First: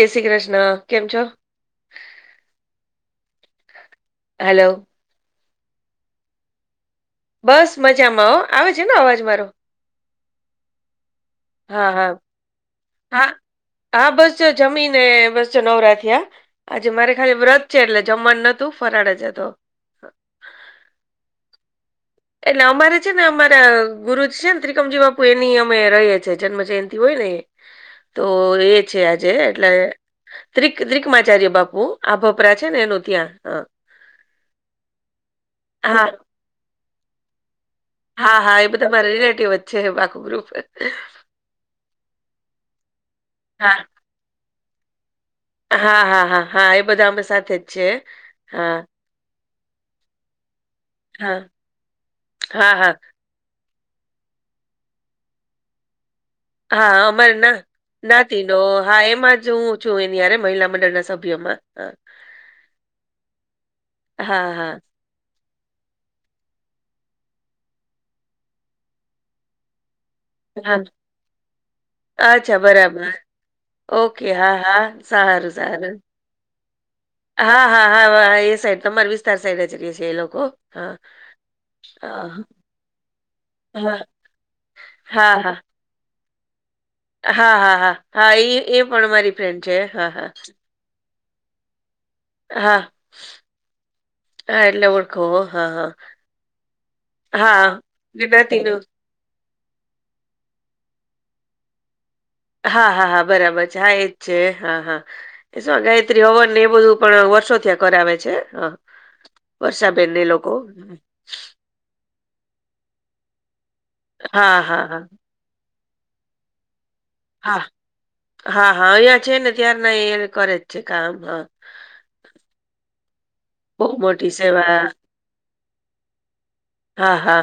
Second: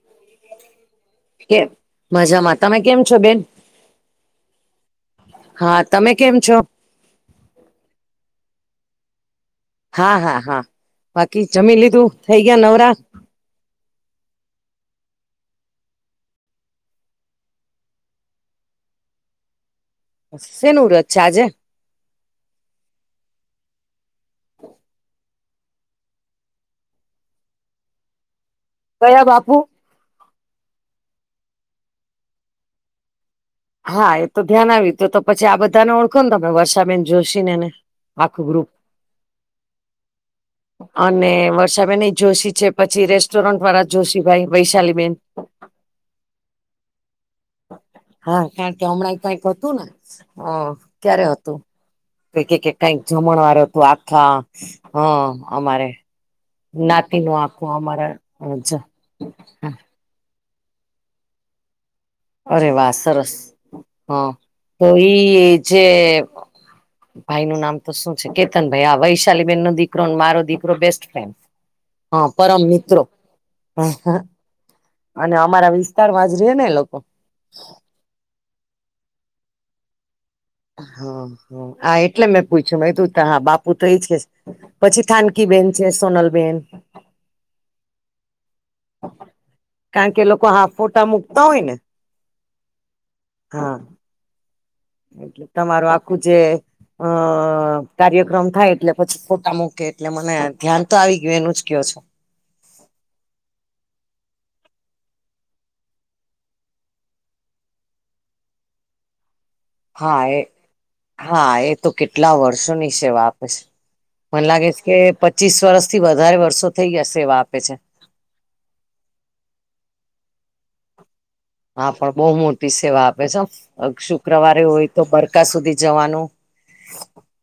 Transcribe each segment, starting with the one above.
કેસી કૃષ્ણ કેમ છો. કે મજામાં તમે કેમ છો બેન. હલો. હા તમે કેમ છો. બસ મજામાં ઓ આવે છે ને અવાજ મારો. હા હા હા બાકી જમી હા હા લીધું થઈ ગયા નવરા. હા હા બસ જો જમીને બસ જો નવરાથીયા. આજે મારે ખાલી વ્રત છે એટલે જમવાનું નતું ફરાડ જ હતો. બસ સેનું વ્રત છે આજે? એટલે અમારે છે ને અમારા ગુરુ છે ને ત્રિકમજી બાપુ એની અમે રએ છીએ જન્મ જયંતિ હોય ને એ. તો એજ છે કયા આજે બાપુ એટલે ત્રિક ત્રિકમાચાર્ય બાપુ આભપરા છે ને એનું ત્યાં હા. હા એ તો ધ્યાન આવી હતું તો પછી આ બધાને હા ઓળખો ને તમે વર્ષાબેન જોશી નેન હા આખું હા ગ્રુપ એ બધા મારા રિલેટિવ જ છે આખું ગ્રુપ અને વર્ષાબેન ઈ જોશી છે. પછી રેસ્ટોરન્ટ હા વાળા જોશીભાઈ વૈશાલીબેન હા, હા, હા, હા એ બધા અમે સાથે જ છે હા કારણ કે હમણાં કઈક હતું ને હા ક્યારે હા, હતું એ કે કે હા, હા, કઈક જમણ વાળ તો આખા હ અમારે હા નાતી અમારે નું ના આખું અમારા નાતી નો જ. હા એમાં જ હું છું એની આયરે મહિલા મંડળ ના સ ભ્યમાં હા. અરે વા સરસ હા તો ઈ જે ભાઈ નું નામ તો શું છે કેતન ભાઈ આ વૈશાલી બેેન નો દીકરોને મારો દીકરો હા, બેસ્ટ ફ્રેન્ડ હ અચ્છા પરમ મિત્રો બરાબર. હ હ ઓકે, હા, હા, અને સારું, અમારા સારું. વિસ્તારમાં જ રે ને એ લોકો. હા હા હા હા એ સાઈડ તમાર વિસ્તાર સાઈડ જ રે છે એ લોકો હા હા એટલે મેં પૂછ્યું મે કીધું હા બાપુ તો એ હા, જ છે પછી હા, હા, થાનકી બેેન છે સોનલબેન હા હા હા હા એ એ પણ મારી ફ્રેન્ડ છે હા કારણ કે હા લોકો ફોટા મૂકતા હોય ને હા હા હા એટલે ઓળખો. એટલે હા, હા, તમારું આખું જે હા, અહ કાર્યક્રમ થાય જ્ઞાતિનું એટલે પછી ફોટા મૂકે એટલે મને ધ્યાન તો આવી ગયું એનું જ ક્યો છો. હા હા હા બરાબર છે હા એજ છે હા હા ગાયત્રી હવન ને એ બધું પણ વર્ષો ત્યાં કરાવે છે હા વર્ષાબેનને એ લોકો હા એ તો કેટલા વર્ષોની સેવા આપે છે મને હા લાગે હા છે હા કે પચીસ વર્ષ થી વધારે વર્ષો થઈ જશે સેવા આપે હા છે હા હા અઈયા છે ને ત્યાર ના કરે જ છે કામ હા હા પણ બહુ મોટી સેવા આપે છે હો બહુ અક મોટી શુક્રવારે સેવા હોય તો બરકા સુધી જવાનું હા હા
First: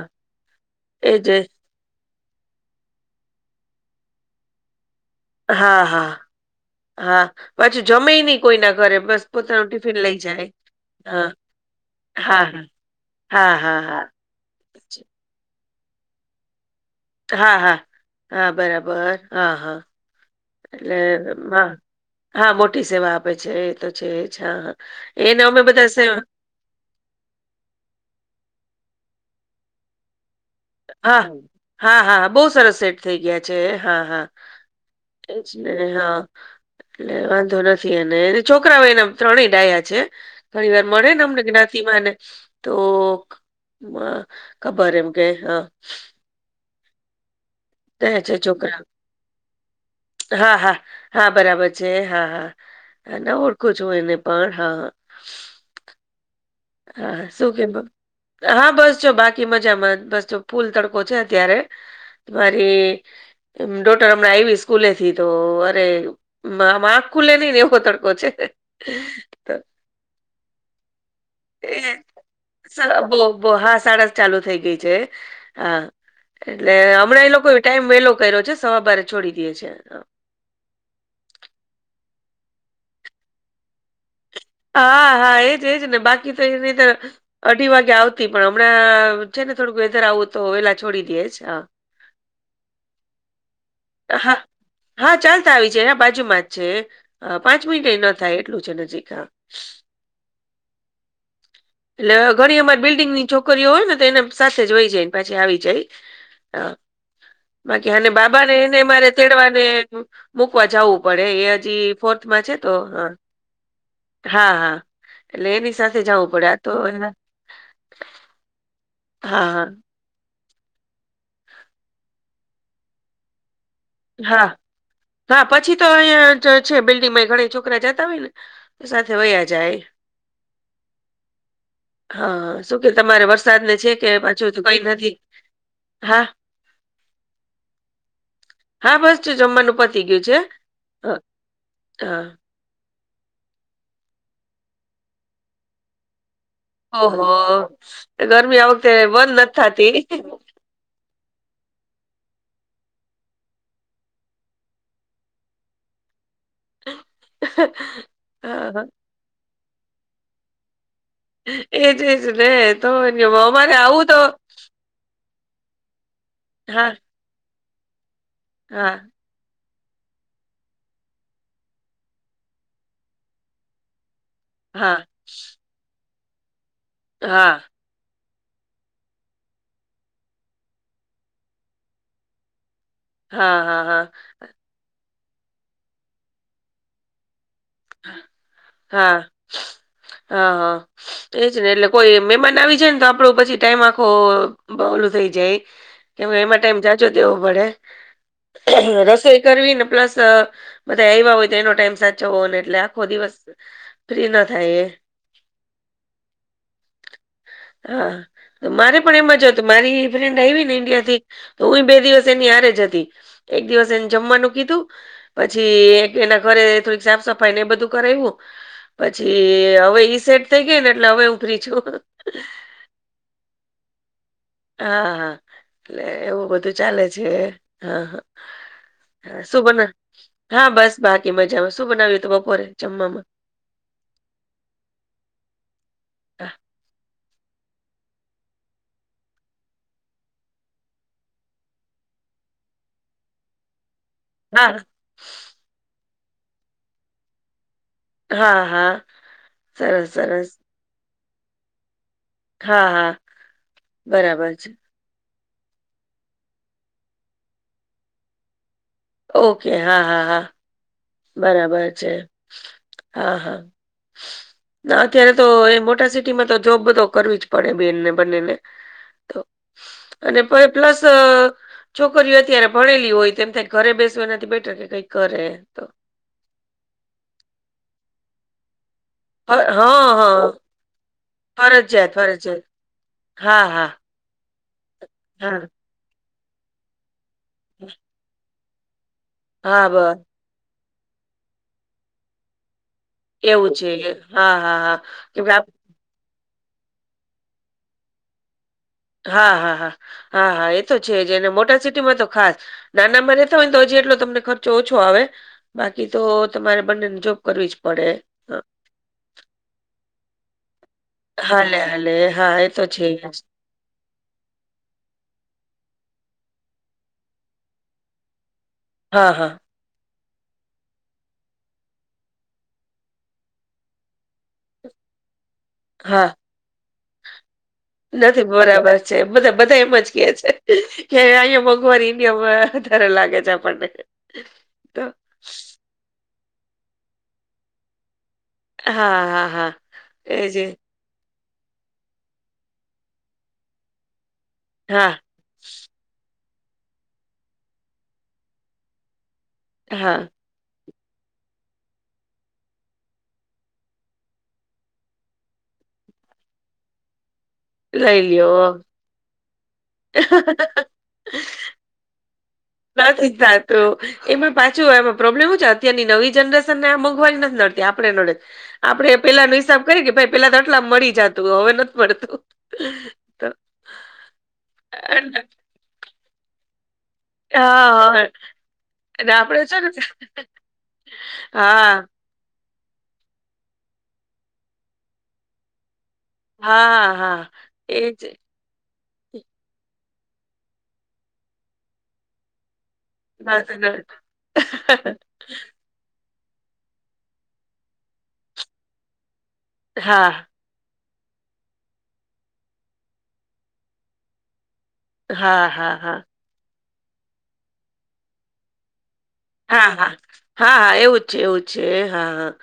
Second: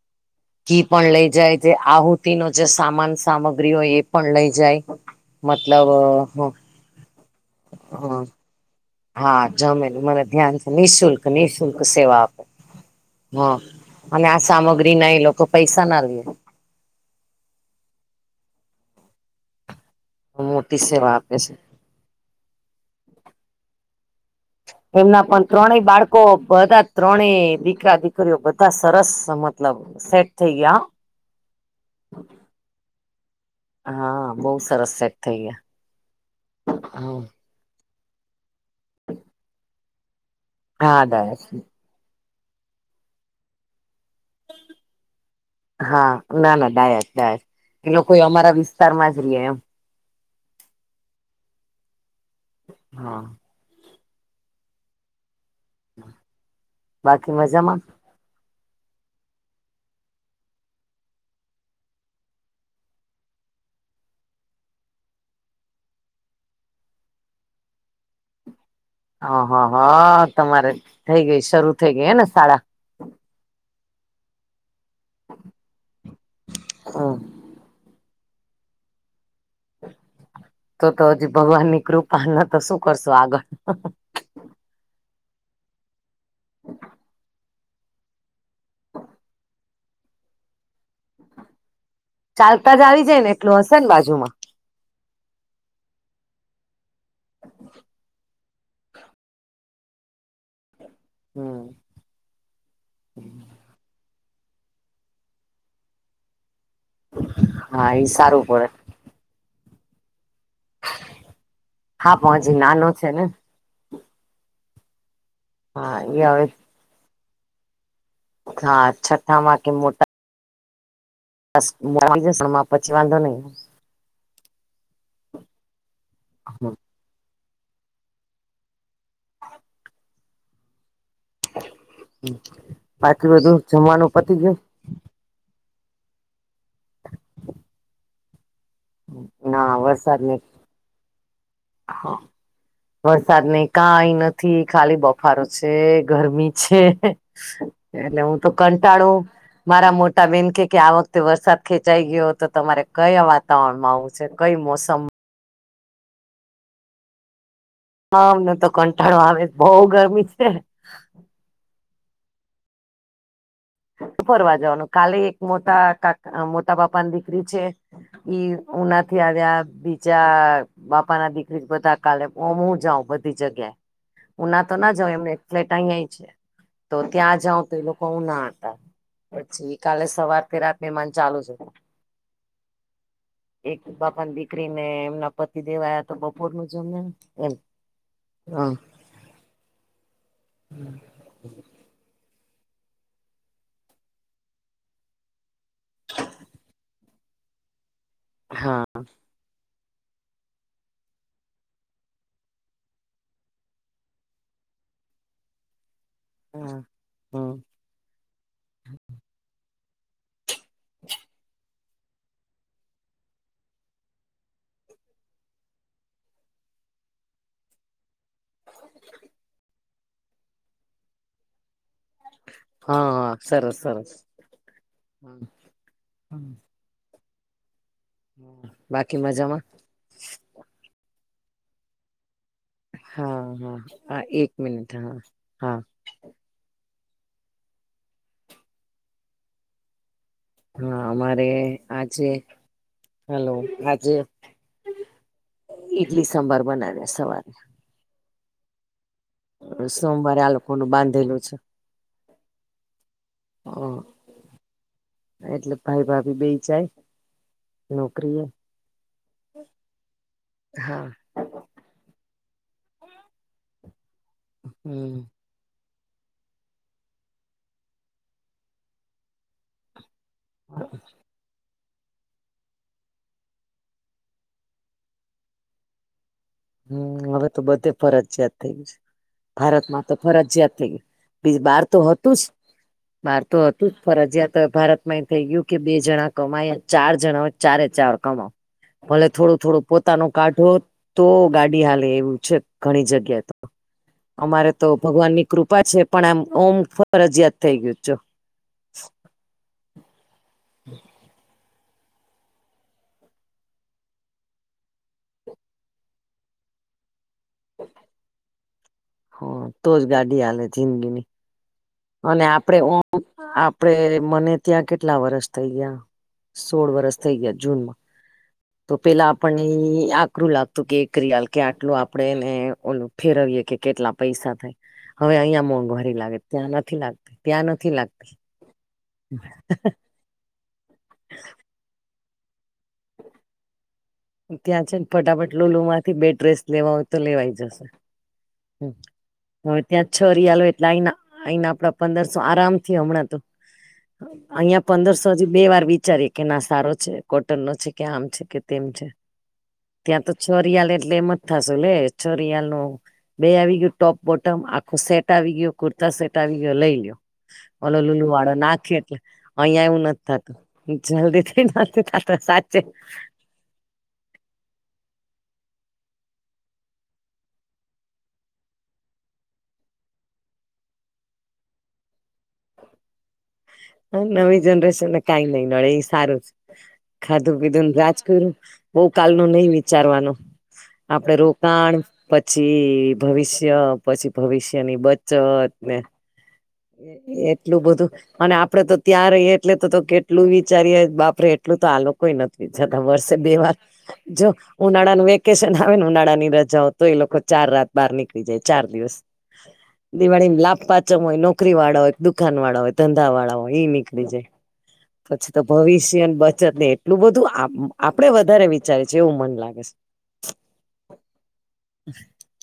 ઘી પણ લઇ એજ એજ જાય. જે આહુતિ નો જે સામાન સામગ્રી હોય એ પણ લઇ જાય. હા મતલબ હા હા પાછું જમેય અ નહી કોઈના ઘરે બસ હા પોતાનું ટિફિન જમેલું લઈ મને જાય ધ્યાન છે નિઃશુલ્ક હા નિઃશુલ્ક સેવા આપે હા હા હા હા હા અને આ સામગ્રી ના એ લોકો પૈસા ના લે હા હા હા બરાબર હા હા મોટી એટલે સેવા આપે છે. હા હા મોટી સેવા આપે છે એ તો છે એ જ હા એમના હ એને પણ અમે ત્રણેય બધા બાળકો સેવા બધા ત્રણે દીકરા દીકરીઓ બધા સરસ મતલબ સેટ થઈ ગયા હા હા હા હા બહુ સરસ સેટ થઈ ગયા છે હા હા બહુ સરસ છે. એજ ને હા એટલે વાંધો નથી થી એને છોકરાઓ એના ત્રણેય ડાયા છે, ઘણી વાર હા મળે ને અમને ડાયસ જ્ઞાતિમાં ને તો મ ખબર એમ કે હા ના ના ડાયા છે ડાયા છે. ડાયા છે છોકરા હા હા હા બરાબર છે, હા હા ના ઓળખું છું એને પણ હા. હા હા હા શું કીધું હા બસ જો બાકી મજામાં બસ તો ફૂલ તડકો છે અત્યારે મારી ડોટર હમણાં આવી સ્કૂલે થી તો અરે મા મા ખુલે ને એવો તડકો છે. હ હ તો હા તમારે થઈ ગઈ શરૂ થઈ એ ગઈ હ ને શાળા બો બો હા શાળા ચાલુ થઈ ગઈ છે હા એટલે હમ હમણાં એ લોકો ટાઈમ વેલો કર્યો છે સવા બારે છોડી દે છે તો તો હજી ભગવાન ની કૃપાને તો શું કરશો આગળ હા હા એજ એજ ને બાકી તો એ અઢી વાગે આવતા પણ હમણાં છેને, થોડુંક વેધર આવું તો વેલા છોડી દે હા ચાલતા જ આવી જાય ને એટલું હશે ને બાજુમાં હા ચાલતા આવી જાય એના બાજુમાં જ છે પાંચ મિનિટ ન થાય એટલું છે, નજીક હા હ હમ એટલે ઘણી અમારી બિલ્ડિંગની છોકરીઓ હોય ને તો એને સાથે જ વહી જાયને પાછી આવી જાય. હા હા બાકી એ અને સારું બાબાને પડે એને મારે તેડવાને મૂકવા જવું પડે એ હજી હા પણ ફોર્થમાં છે, હજી તો નાનો હ છે ને હા હા એટલે એની હા સાથે એ જવું હવે પડે તો હા, હા છઠ્ઠામાં હા કે મોટા બ મો જ પછી વાંધો નહી હા હા પછી તો અહીંયા છે, બિલ્ડિંગમાં ઘણી ચોખ છોકરા જતા હોય ને તો સાથે વયા જાય. હા શું કે તમારે બાકી બધું વરસાદને છે કે જમવાનું પતી પાછું ગયું તો કઈ નથી. હા હા બસ ના જમવાનું પતી વરસાદ ગયુ ને છે, હ વરસાદ ને કાઈ નથી ખાલી બફારો છે, ગરમી ઓહો એટલે હું તો ગરમી આ વખતે કંટાળું બંધ નથી મારા થતી મોટા બેન કે કે આ વખતે વરસાદ ખેંચાઈ ગયો તો તમારે કયા વાતાવરણમાં આવું છે, કઈ મોસમ હ હમને તો કંટાળો આવે બઉ ગરમી છે. એજજલે તો જવામાં ગ ફરવા જવાનું કાલે એક મોટા કાકા મોટા હા પાપા ની દીકરી છે. ઈ હા ઉનાથી આવ્યા બી ચાર બાપા ના દીકરી જ બધા કાલે હું જાઉં બધી જગ્યાએ ઉના તો ના હા જાવ એમને એક ફ્લેટ અહીંયા છે, તો ત્યાં હા જાાવ તો એ લોકો ઉ ના પછી કાલે સવારથી રાત મેમાન ચાલુ છે. હા એક હા હા બાપાની દીકરી ને એમના પતિ દેવાયા તો બપોરનું જમ એમ હા હા હા એજ ને એટલે કોઈ મે બનાવી છેને, તો આપડો પછી ટાઈમ આખો બલું થઈ જાય. કે હું એમાં ટાઈમ જજો તો એવું પડે હા રસોઈ કરવી ને પ્લસ બધા આવ્યા હોય, તો એનો ટાઈમ સાચવવો એટલે આખો દિવસ ફ્રી ના થાય એ હમ હા મારે પણ એમાં જ તો મારી ફ્રેન્ડ આવી ને ઇન્ડિયા થી તો હું બે દિવસ એનીયાર જ હતી એક દિવસ એને જમવાનું કીધું પછી એક એના ઘરે થોડીક સાફ સફાઈ ને એ બધું કરવું પછી એ હવે ઈ સેટ થઈ ગઈ ને એટલે હવે હું ફ્રી છુ. હા હા સરસ સરસ હા હા એટલે એવું બધું ચાલે છે, હા હ બાકી હા, શું મજામાં બના હા બસ બાકી મજામાં શું બનાવીએ તો બપોરે જમવામાં હા હા હા, એક મિનટ હા હા હા હા અમારે આજે હલો આજે [inaudible] ઇડલી સાંભર બનાવ્યા સવારે. હા હા. સરસ સોમવારે સરસ આ લોકો નું બાંધેલું છે હા હા. હા. બરાબર છે એટલે ભાઈ ભાભી બે જાય નોકરી એ. ઓકે હા હા હા. હા. બરાબર છે હા હા હમ [unintelligible] તો એ મોટા સિટીમાં તો જોબ બધો કરવી જ પડે બેનને બંનેને. તો અને પ પ્લસ છોકરીઓ અત્યારે ભણેલી હોય તો એમ થાય ઘરે બેસવા એ નથી બેટર કે કઈક કરે. હમ હવે તો બધે ફરજિયાત થઈ ગય છે. હ- ભારતમાં તો હા હા ફરજયાત થઈ ગ બી બાર તો ફરજિયાત હતું જ ફરજિયાત બહાર તો હા હતું હા જ ફરજિયા તો ભારત માં એ થઈ હા ગયું કે બે જણા કમા ચાર જણા ચારે ચાર કમા. ભલે થોડું થોડું હા બ પોતાનો કાઢો તો ગાડી હાલે એવું છે ઘણી જગ્યા એવું છે હા અમારે હા તો હા ભગવાન ની કેમકે કૃપા છે પણ આમ ઓમ ફરજયાત થઈ ગયું છો. હા હા હા હા હા એ તો છે જને મોટા સિટીમાં તો ખાસ નાના માં રેતા હોય ને તો હજી એટલો તમને ખર્ચો ઓછો આવે બાકી તો તમારે બંને જો બ કરવી જ પડે. અ, હ તો જ ગાડી આલ જિનગિણી. હાલે હાલે. અને હા, એ આપડે તો છે જ. [unintelligible] આપડે મને ત્યાં કેટલા વરસ થઈ ગયા સોળ વરષ થઇ ગયા જૂનમાં. તો પેલા હા, હા, આપણ આકરું લાગ તું કે એક રિયાલ કે આટલું આપણેેને ઓ ફેરવીયે કે કેટલા પૈસા થાય. હવે અહીં મોંઘવારી હા. લાગે, ત્યાં નથી લાગત ત્યાં નથી લાગ નથી બરાબર છે બધા બધા એમ જ કે છે કે અહીયા મોઘવારી વધારે લાગે છે આપણને. ત્યાં છે તો ને ફટાફટ લોલ માંથી બે ડ્રેસ લેવા હોય તો લેવાય જશે. હા, હા, હા. હવે ત્યાં છ એજ રિયાલો એ. એટલે આના આપડા પંદરસો આરામથી હમણાં તો અહિયાં હા, પંદરસો બે વાર વિચારી કે ના સારો છે કોટન નો છે કે આમ છે કે તેમ છે. હા. ત્યાં તો ચોરયાલ એટલે એમ જ થશેું લે ચોરિયાલ નું બે આવી ગયું ટોપ-બોટમ આખું સેટ આવી ગયો કુર્તા સેટ આવી ગયો લઈ લ્યો. ઓલો લઈ લુલ વાળો લ્યો. નાખ્યો એટલે અહં એવું નથી થતું જલ્દી નથી થત સાચ [unintelligible] તો એમાં પાછું એમાં પ્રોબ્લેમ હ છે અત્યારની નવી જનરેશન ને મોંઘવાની નથી નડતી આપણે નડે આપડે પેલા ન હિસાબ કરી કે ભ પેલા તો આટલા મળી જતું હવે નથી મળતું. હ નવી જનરેશન ને કઈ અને નહી નડે એ સારું છે ખાધું પીધું હા ને રાજ હા કરુું બહ કાલ અને ન આપડે નહી છે ને વિચારવાનું. આપડે રોકાણ હા પછી ભવિષ્ય પછી ભવિષ્ય ની બચત ને હા હા એટલું બધું એજ નથી અને આપડે તો ત્યાં ર એટલે તો તો કેટલું વિચારીએ બાપરે એટલું તો આલો કોઈ નથી જતા વર્ષે બે વાર નડતું. જો ઉનાળાનું વેક વેકેશન આવેને ઉનાળા ની રજાઓ તો એ લોકો ચાર રાત બહાર નીકળી જાય ચાર દિવસ હા દિવાળી ને લાભ પાચ હોય નો નોકરી વાળા હોય દુકાન વાળા હોય ધંધા વાળા હોય ઈ નીકળી જાય પછી તો હા હા હા ભવિષ્ય બચત ને એટલું બધું આપડે વધારે વિચારે છે એવું મને હા હા હા હા એવું જ છે એવું છે હા હા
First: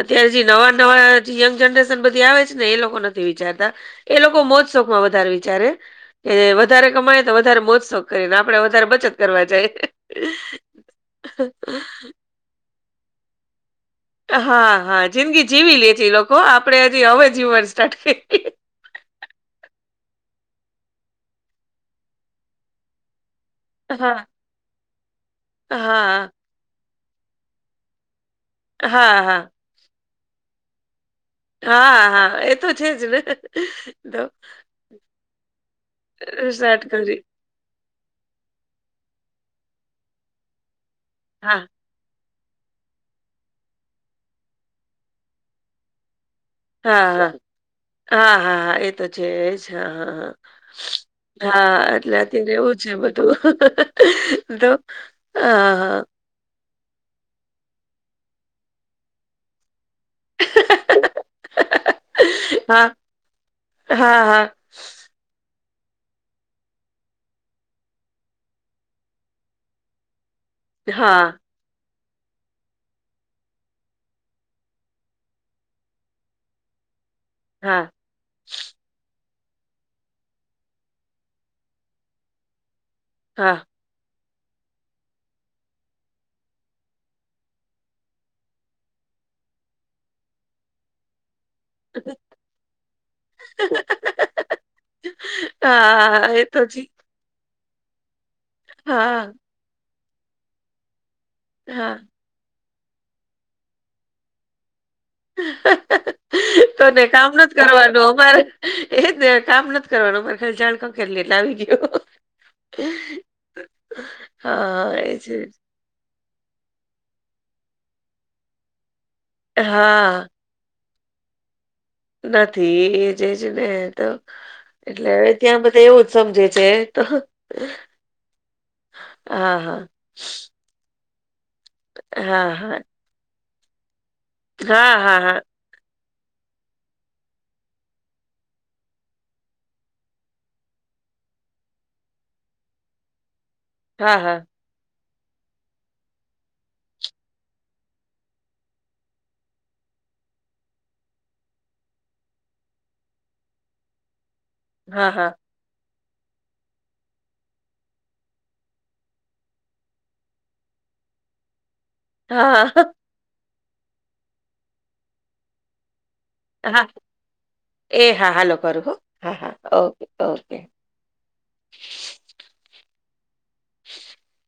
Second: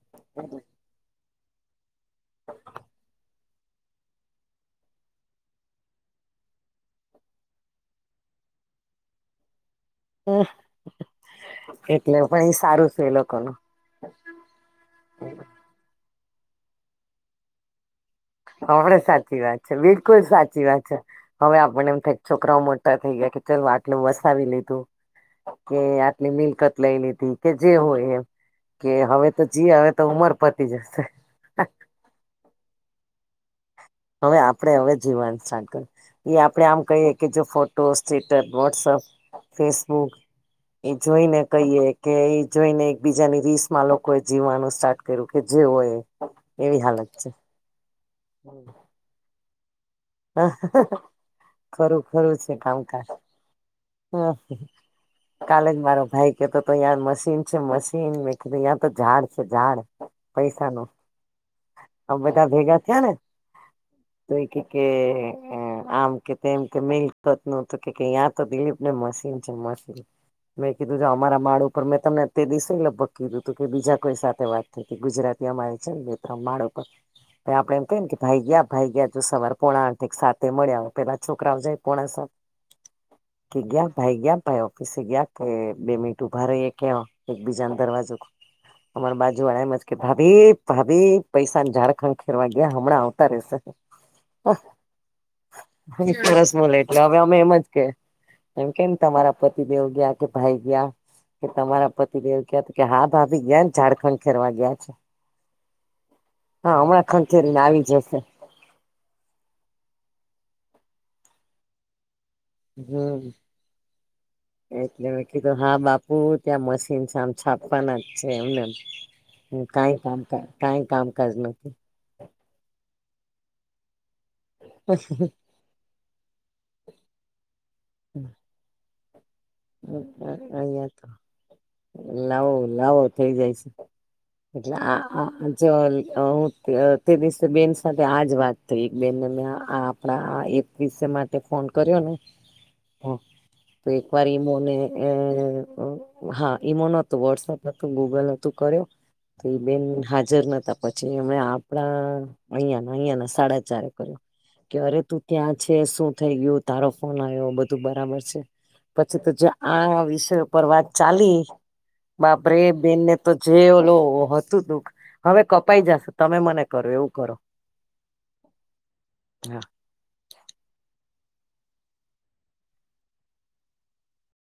અત્યારે જે નવા નવા યંગ જનરેશન બધી આવે છે ને એ લોકો નથી વિચારતા એ લોકો મોજ શોખમાં વધારે વિચારે કે વધારે કમાય તો વધારે મોજસોખ કરીને આપડે વધારે બચત કરવા જાય ઓહ તો [unintelligible] પણ એ સારું છે એ લોકો ન હા હા જિંદગી જીવી લે છે લોકો આપડે હજી હવે જીવન સ્ટાર્ટ કરી આપડ સાચી વાત છે બિલકુલ સાચી વાત છે હવે આપને એમ થ છોકરાઓ મોટા થઈ ગયા ચાલ આટલું હા વસાવી લીધું કે હા આટલી મિલકત લઈ લીધી કે જે હોય એમ કે હા હવે હા તો જી હવે તો ઉંમર પતી જશે હા હા એ તો છેજ ને તો હવે આપણેે હવે જીવન સાર કર્યું એ આપડે આમ સ્ટાર્ટ કહીએ કરી કે જો ફો ફોટોસ ટ્યુટર વોટસઅપ ફેસબુક એ જોઈને હા કહીએ કે એ જોઈને એક બીજાની રીસમાં લોકો એ જીવવાનું સ્ટાર્ટ કર્યું કે જેવ એ એવી હાલત હા છે હા હા હા હા એ તો છે જ હા હા હ હા ખરું એટલે અત ખરું એવું છે કામકાજ બધું હ તો કાલે જ મારો હા, ભાઈ કે તોતો યાર મશીન છે મશીન મશીન મે કીધું અહ્યા તો ઝાડ છે ઝાડ હા. પૈસા નો અમ બધા ભેગા થયા ને હા, તો હા, કે આમ કે તેમ કે મલપતનો કે યહાં તો ભીડ ને મશીન છે મશીન મેં હા. કીધું છે અમારા હા, માળું પણ મેં તમને તે દિવસે લગભગ કીધું હતું કે બીજા કોઈ સાથે વાત નથી ગુજરાતી અમારે છે નેમિત્ર માડા પર [inaudible] એ આપડે એમ હા, કયને કે ભાઈ ગયા ભાઈ ગયા જો સવારે પોણા સાતે સાથે મળે હવે પેલા છોકરાઓ જાયે પોણા સાતે કે હા. ગ્યા ભાઈ ગ્યા ભાઈ ઓફિસે ગયા કે બે મિનિટ ઉભા રહી કે એકબીજા દરવાજો અમારા બાજુ વાળા આમજ કે ભાભી ભાભી પૈસા ની ઝાડ ખનખેરવા ગયા હમણાં આવતા રહેશે હા, હા. એ તો [unintelligible] જી એટલે હવે અમે એમ જ કે એમ કેમ હા, તમારા પતિદેવ ગયા કે ભાઈ ગયા કે હા. તમારા પતિદેવ ક કે હા ભાભી ગયા ઝાડ ખનખેર વા ગયા છે હા તોને હમણાં કામ નત ખંખેરીને આવી કરવાનું જશે અમારે એ જ ને કામ નથ કરવાનુ બસ ઝાડ ખનખેરી લે એટલે આવી ગયો હમ્મ હા, એટલે એ મેં છે. કીધું હા બાપ બ ત્યાં મશીન છે આમ છાપવાના જ છે એમને કઈ હા. કામ કઈ કામકાજ નથી નથી એ જેજ ને તો એટલે હવે ત્યાં બધા એવું જ સમજે છે [unintelligible] હા હા અહિયા તો લાવો હા લાવો થઈ જાય હા હા હા છે એટલે હ તે દિવસે બેન સાથે આજ વાત થઈ એક બેનને મે આપણા આ એક વિષ માટે ફોન કર્યો ને તો એક હા વાર હા એ મોને એ હા ઈમોનતો વોટ્સપ હતું ગૂગલ હતું કર્યો તો એ બેન હાજર નતા પછી એમણે આપડા અહિયાંના અહિયાંના સાડા ચારે કર્યો. કે અરે હા હા તું હા ત્યાં છે, શું થઇ ગયું? તારો ફોન આવ્યો બધું બરાબર છે? પછી તો જે આ વિષય પર વાત ચાલી, બાપરે હા હા બેનને તો જે ઓલું હતું દુઃખ હવે કપાઈ જાશે. હા એ હા હાલો કરું હો, હા હા ઓકે, ઓકે. [inaudible]